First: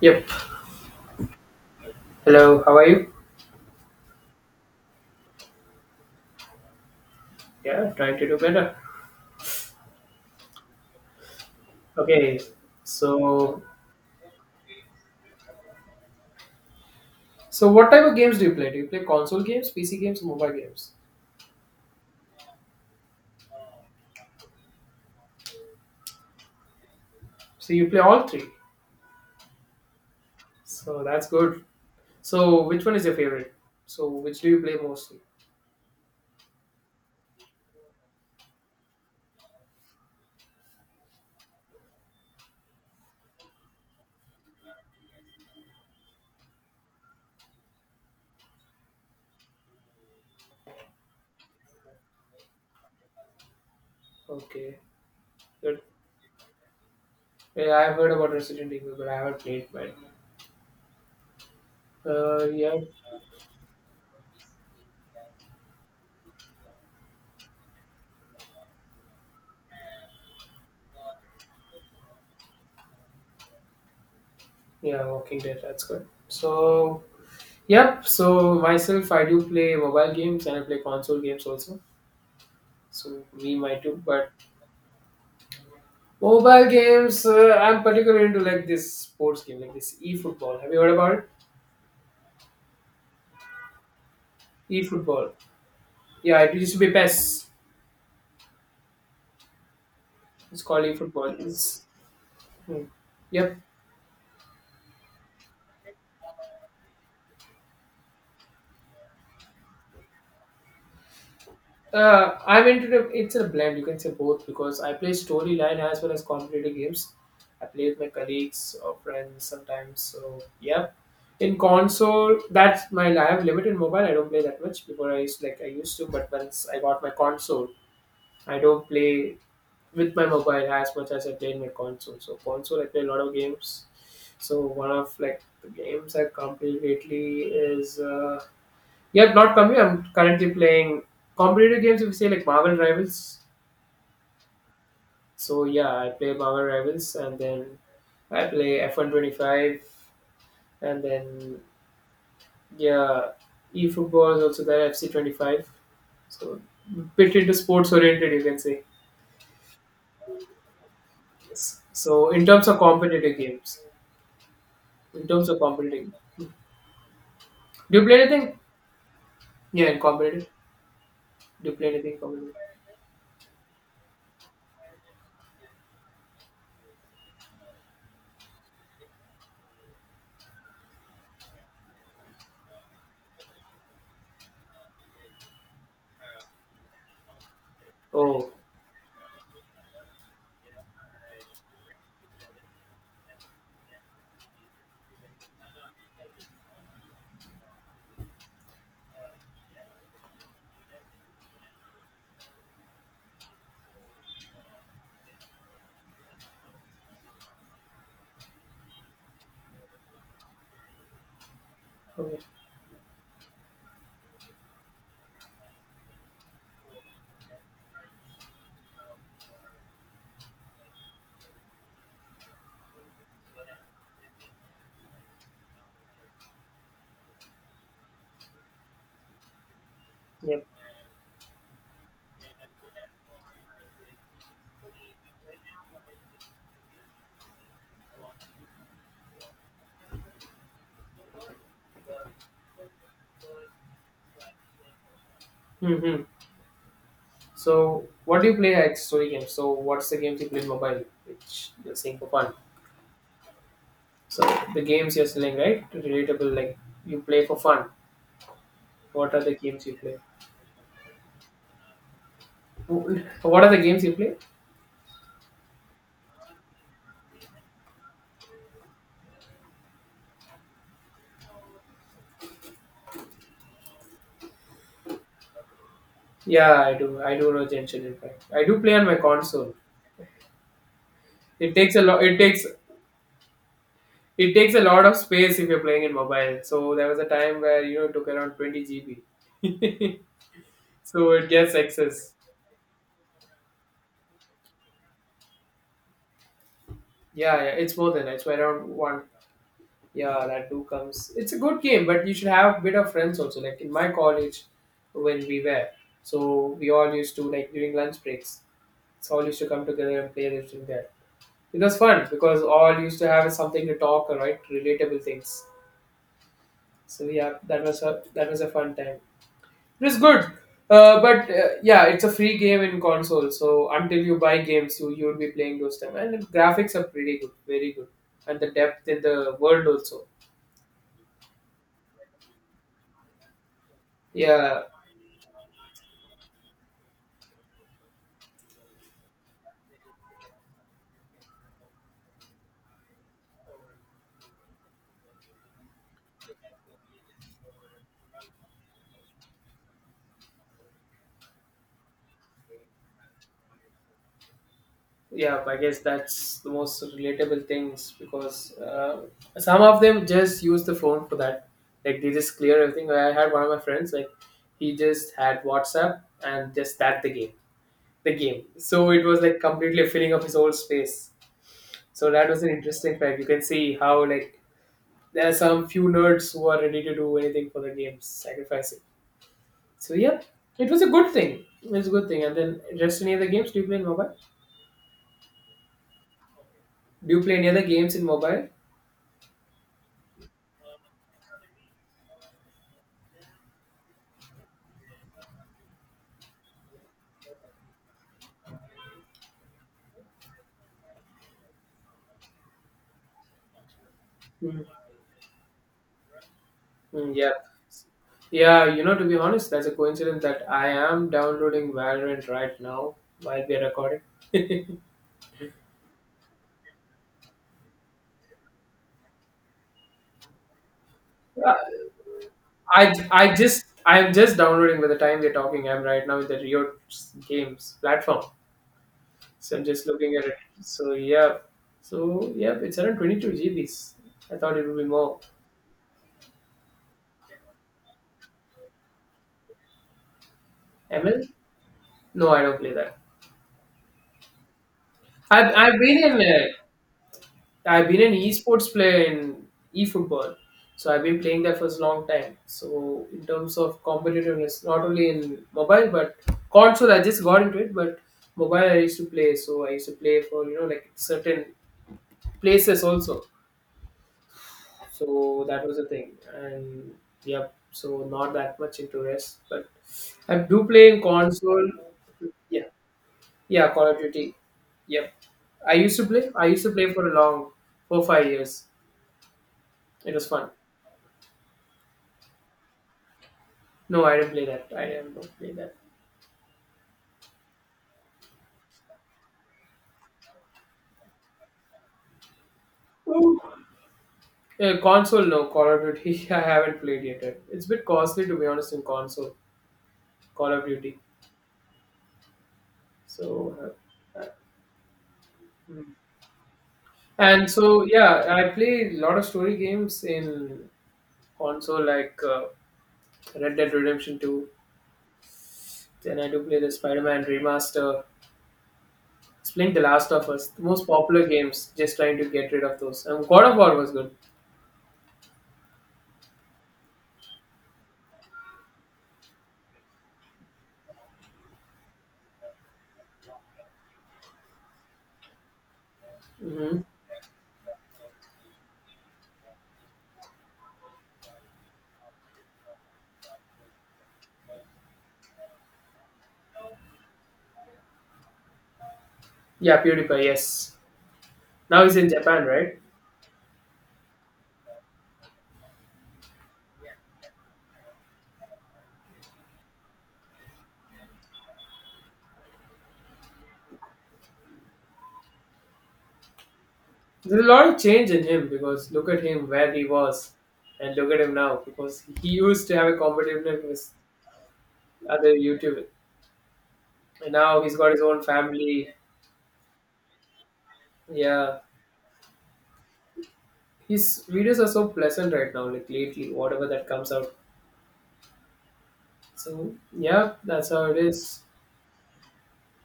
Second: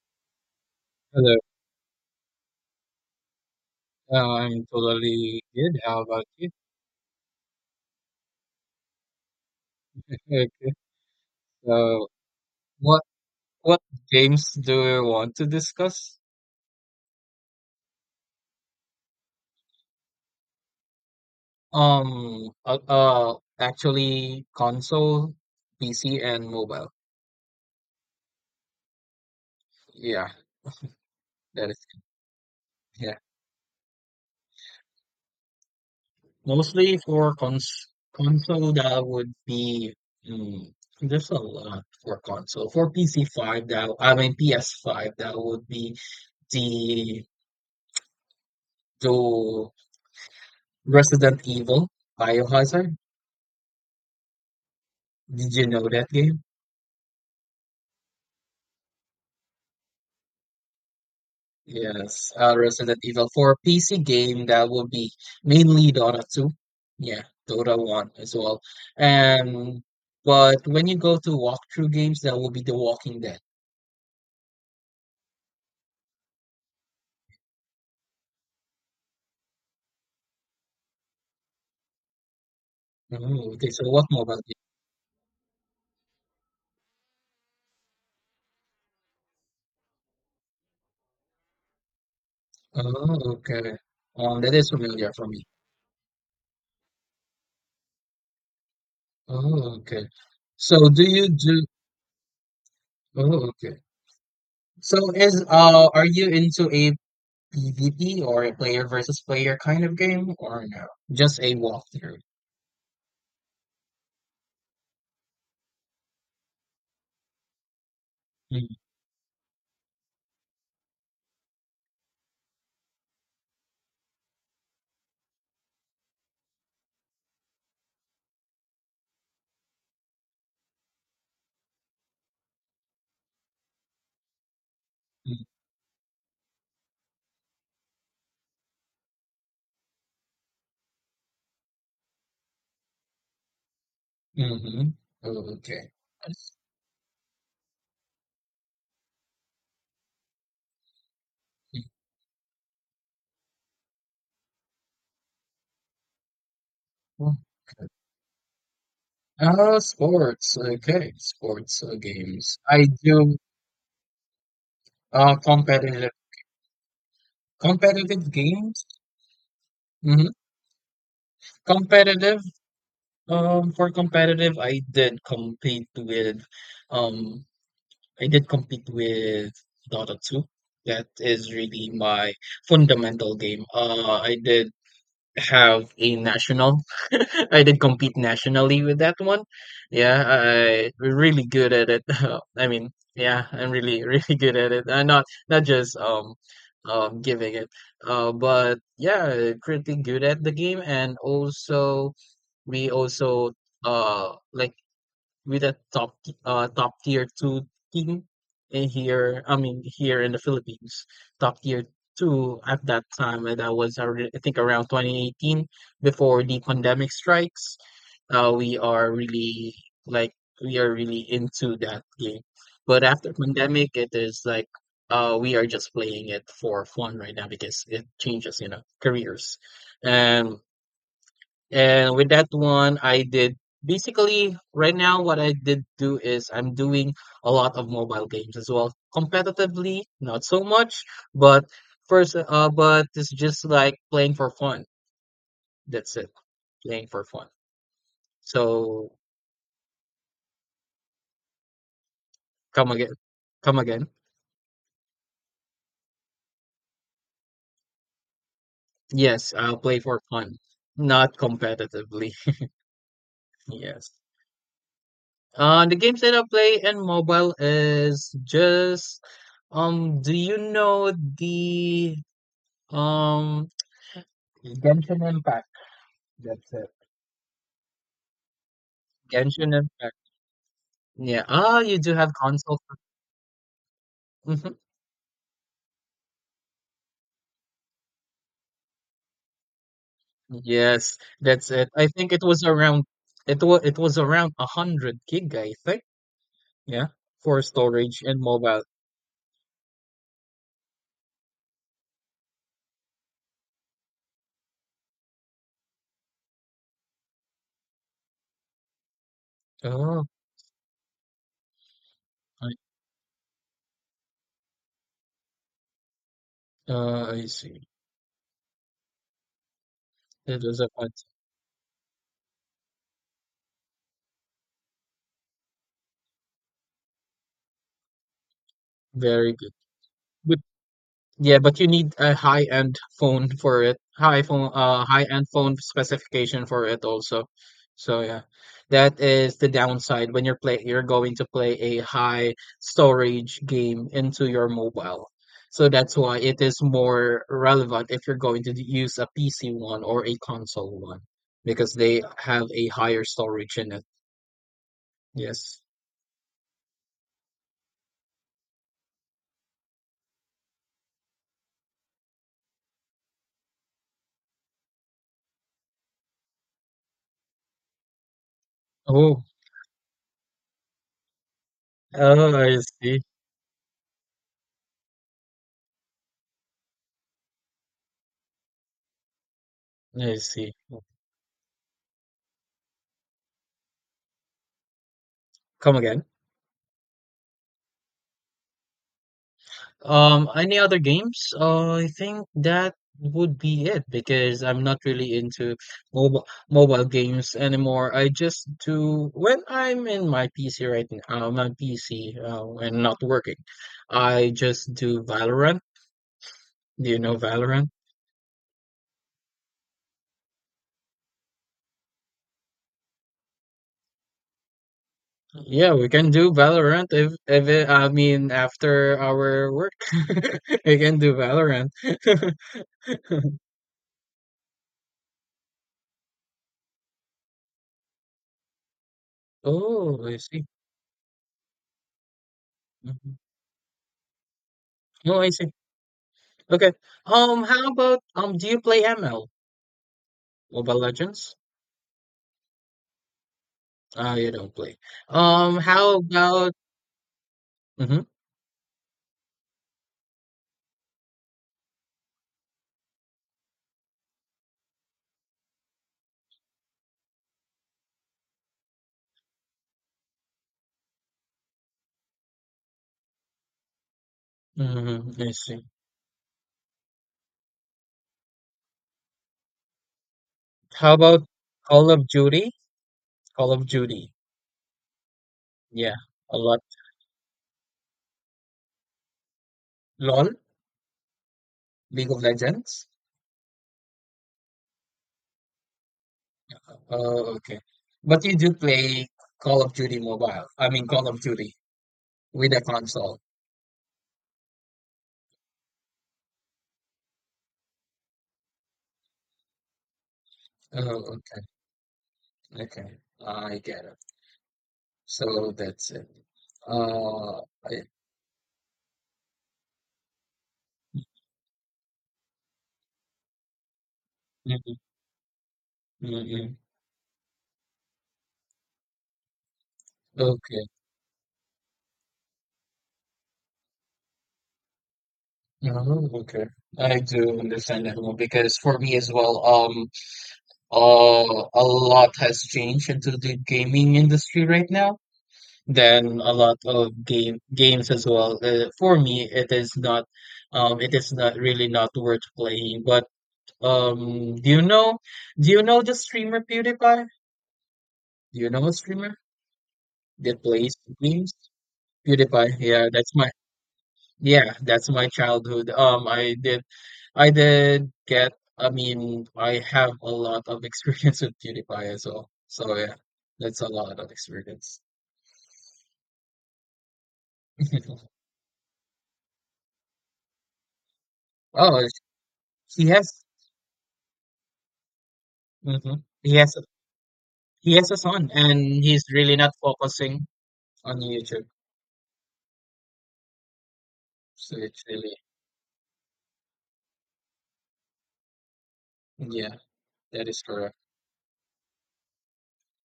Yep. Hello. Hello, how are you? I'm totally good. How about you? Yeah, trying to do better. Okay, okay. So, Okay. what So what games do you want to discuss? so what type of games do you play? Do you play console games, PC games, or mobile games? Actually, console, PC, and mobile. So you play all three. Yeah, So that's good. that is So which one is your yeah. favorite? So which do you play mostly? Mostly for console, that would be mm, there's a lot for console. For PC five, that I mean PS five, that would be the the Resident Evil, Biohazard. Okay. Did you Good. know that game? Yeah, I've heard about Resident Evil, but I haven't played. But Yes, uh, yeah, Resident Evil 4. PC game, that will be mainly Dota 2. Yeah, Dota 1 as well. And but when you go to walkthrough games, that will be The Walking Dead. yeah, Walking Dead. That's good. So yep. So myself, I do play mobile games and I play console games also. So me, Oh, okay. my So too. what But mobile game? mobile games, I'm particularly into like this sports game, like this e-football. Have you heard about it? Oh, okay. That is familiar for E-football. me. Yeah, it used to be PES. Oh, okay. It's called So do you e-football. do? It's hmm. Oh, Yep. okay. So is are you into a PvP, or a player versus player kind of game, or no? Just a walkthrough. I'm into it's a blend. You can say both because I play storyline as well as competitive games. I play with my Mhm. colleagues or friends sometimes. So yeah, in console, that's my I have limited mobile. I don't play that much before I used like I used to, but once I got my console, I don't play with my mobile as much as I played my console. So console, I play a lot of games. So one of like the games I completed lately is yeah, not completely. I'm currently playing competitive games. If you say like Marvel Rivals, Mm-hmm. Oh, so okay. yeah, I play Marvel Rivals, and then I play F1 125, and then yeah, eFootball is also there. FC 25. So bit Mhm. into sports oriented, you can say. Sports. Okay, Yes. sports So in games. terms of I competitive do games, in uh terms of competitive competitive do you play competitive anything? games. Yeah, in Hmm. competitive. Do you play anything Competitive. competitive? For competitive, Um, I did compete with Dota 2. That is really my fundamental game. I did have a national. I did compete Oh, nationally with that one. Yeah, I we're really good at it. I mean, yeah, I'm really really good at it. Not not just giving it. But yeah, pretty good at the game, and also we also uh like with a top tier two team in here. I mean here in the Philippines, top tier okay. two at that time, and that was I think around 2018, before the pandemic strikes. We are really like we are really into that game, but after pandemic, it is like. We are just playing it for fun right now because it changes, you know, careers. And Yep. With that one, I did basically right now what I did do is I'm doing a lot of mobile games as well. Competitively, not so much, but but it's just like playing for fun. That's Mm-hmm. it, playing for fun. So, what do you play at So story games? So, what's the games you play in mobile, which you're saying for fun? come again, come again. So, the games you're selling, right? Relatable, like you play for fun. What are Yes, the I'll games you play play? for fun, not competitively. What are the games Yes. you play? The games that I play in mobile is just Do you know the Um, Genshin Impact. That's Yeah, it. I do. I do know Genshin Impact. I do play on my Genshin console. Impact. Yeah. It Ah, takes you a do lot. have It takes console. it takes Mhm. a lot of space if you're playing in mobile. So there was a time where you know it took around 20 GB. Yes, So it that's gets it. I think excess. it was around it was around a hundred gig, I think. Yeah, Yeah, for yeah, it's more storage than that. and It's mobile. around one. Yeah, that two comes. It's a good game, but you should have a bit of friends also. Like in my college, when we were, so we all used to like during lunch breaks. It's all used to come together Oh, and play this thing there. It was fun because I, all used to have something to talk, right? Relatable things. So I yeah, see. That was a fun time. It is good, It was a fun, but yeah, it's a free game in console. So until you buy games, you would be playing those time. And the graphics are pretty good, very good, and the depth in the very good. world also. But yeah, but you need a high-end phone for it. Yeah, High-end phone specification for it also. So yeah, that is the downside when you're going to play a high storage game into your mobile. So that's why it is more relevant if you're going to use a PC one or a console one because they have a higher storage in it. yeah. I Yes. guess that's the most relatable things because some of them just use the phone for that. Like they just clear everything. I had one of my friends like he just had WhatsApp and just that the game. So it was Oh, like completely filling up his whole space. So that oh, was an I interesting see. fact. You can see how like there are some few nerds who are ready to do anything for the game, sacrifice it. So I yeah, see. it was a good thing. It was a good thing. And then rest any other games? Do you play in mobile? Come again. Do you play any other games in mobile? Any other games? I think that would be it because I'm not really into mobile games anymore. I just do when I'm in my PC right now, my PC and not working. I Mm. just do Valorant. Do you Mm, know yeah. Valorant? Yeah, you know, to be honest, that's a coincidence that I am downloading Valorant right now while we are recording. Yeah, we can do Valorant if it, I mean after our work, we can do Uh, Valorant. I just I am just downloading by the time we're talking. I'm right now in the Riot games platform. So I'm just Oh, looking I at it. see. So yeah, it's around Mhm. 22 GBs. I thought it would be more. Oh, I see. Okay. How about do you play ML, Mobile ML? Legends? No, I don't play that. You don't play. I've How been in about I've mm-hmm, been an esports player in eFootball, so I've been playing that for a long time. So in terms of competitiveness, not only in mobile but console, I just got into it. But mobile, I used to play. So I used to play for you know like certain places also. mm-hmm, I So see. that was the thing, and yep, so not that much into rest but I do play How in about console. Call of Duty? Yeah, Call of yeah, Call of Duty. Duty, yep. Yeah, a I lot. used to play for a long, for 5 years. It was LOL, fun. League of Legends. I didn't play that. Oh, okay. But you do play Call of Duty Mobile. I mean, Call of Duty with a console. Ooh. Yeah, console, no Call of Duty. I haven't played yet. It's a bit costly to be honest in console, Call of Duty. Oh, okay. Okay. So I get it. So that's mm. it. Uh, And so I, yeah, I play a lot of story games in. Also, like Red Dead Redemption 2. mm-hmm, Then I do mm-hmm. play the Spider Man remaster. It's playing The Last of Us, the Okay. most popular games, just trying to get rid of those. And God of War was good. Oh, okay. I do understand that more because for me as well, a lot has changed into the gaming industry right now. Then a lot Hmm. of games as well. For me, it is not really not worth playing. But um, do you know, do you know the streamer PewDiePie? Do you know a streamer Yeah, PewDiePie, that yes. plays games? Now he's in Japan, PewDiePie. right? Yeah, that's my childhood. I did I mean, I have a lot of experience with PewDiePie as well. So yeah, that's a lot of experience. There's a lot of change in him because look at him where he was and look at him now Oh, because he used to have he a has, competition with other YouTubers. hmm He has, And now he he's got has a his own son, and family. he's really not focusing on YouTube. Yeah. His So videos are it's so really, pleasant right now, like lately, whatever that comes out. yeah, So, that yeah, is that's correct. how it is.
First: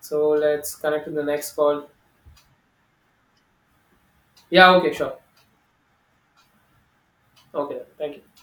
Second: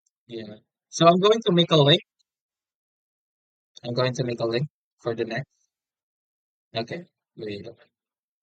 So, Yeah. let's connect So to I'm the going next to make a call. link. I'm going to make a link Yeah, okay, for sure. the next. Okay. Wait. Okay, thank you.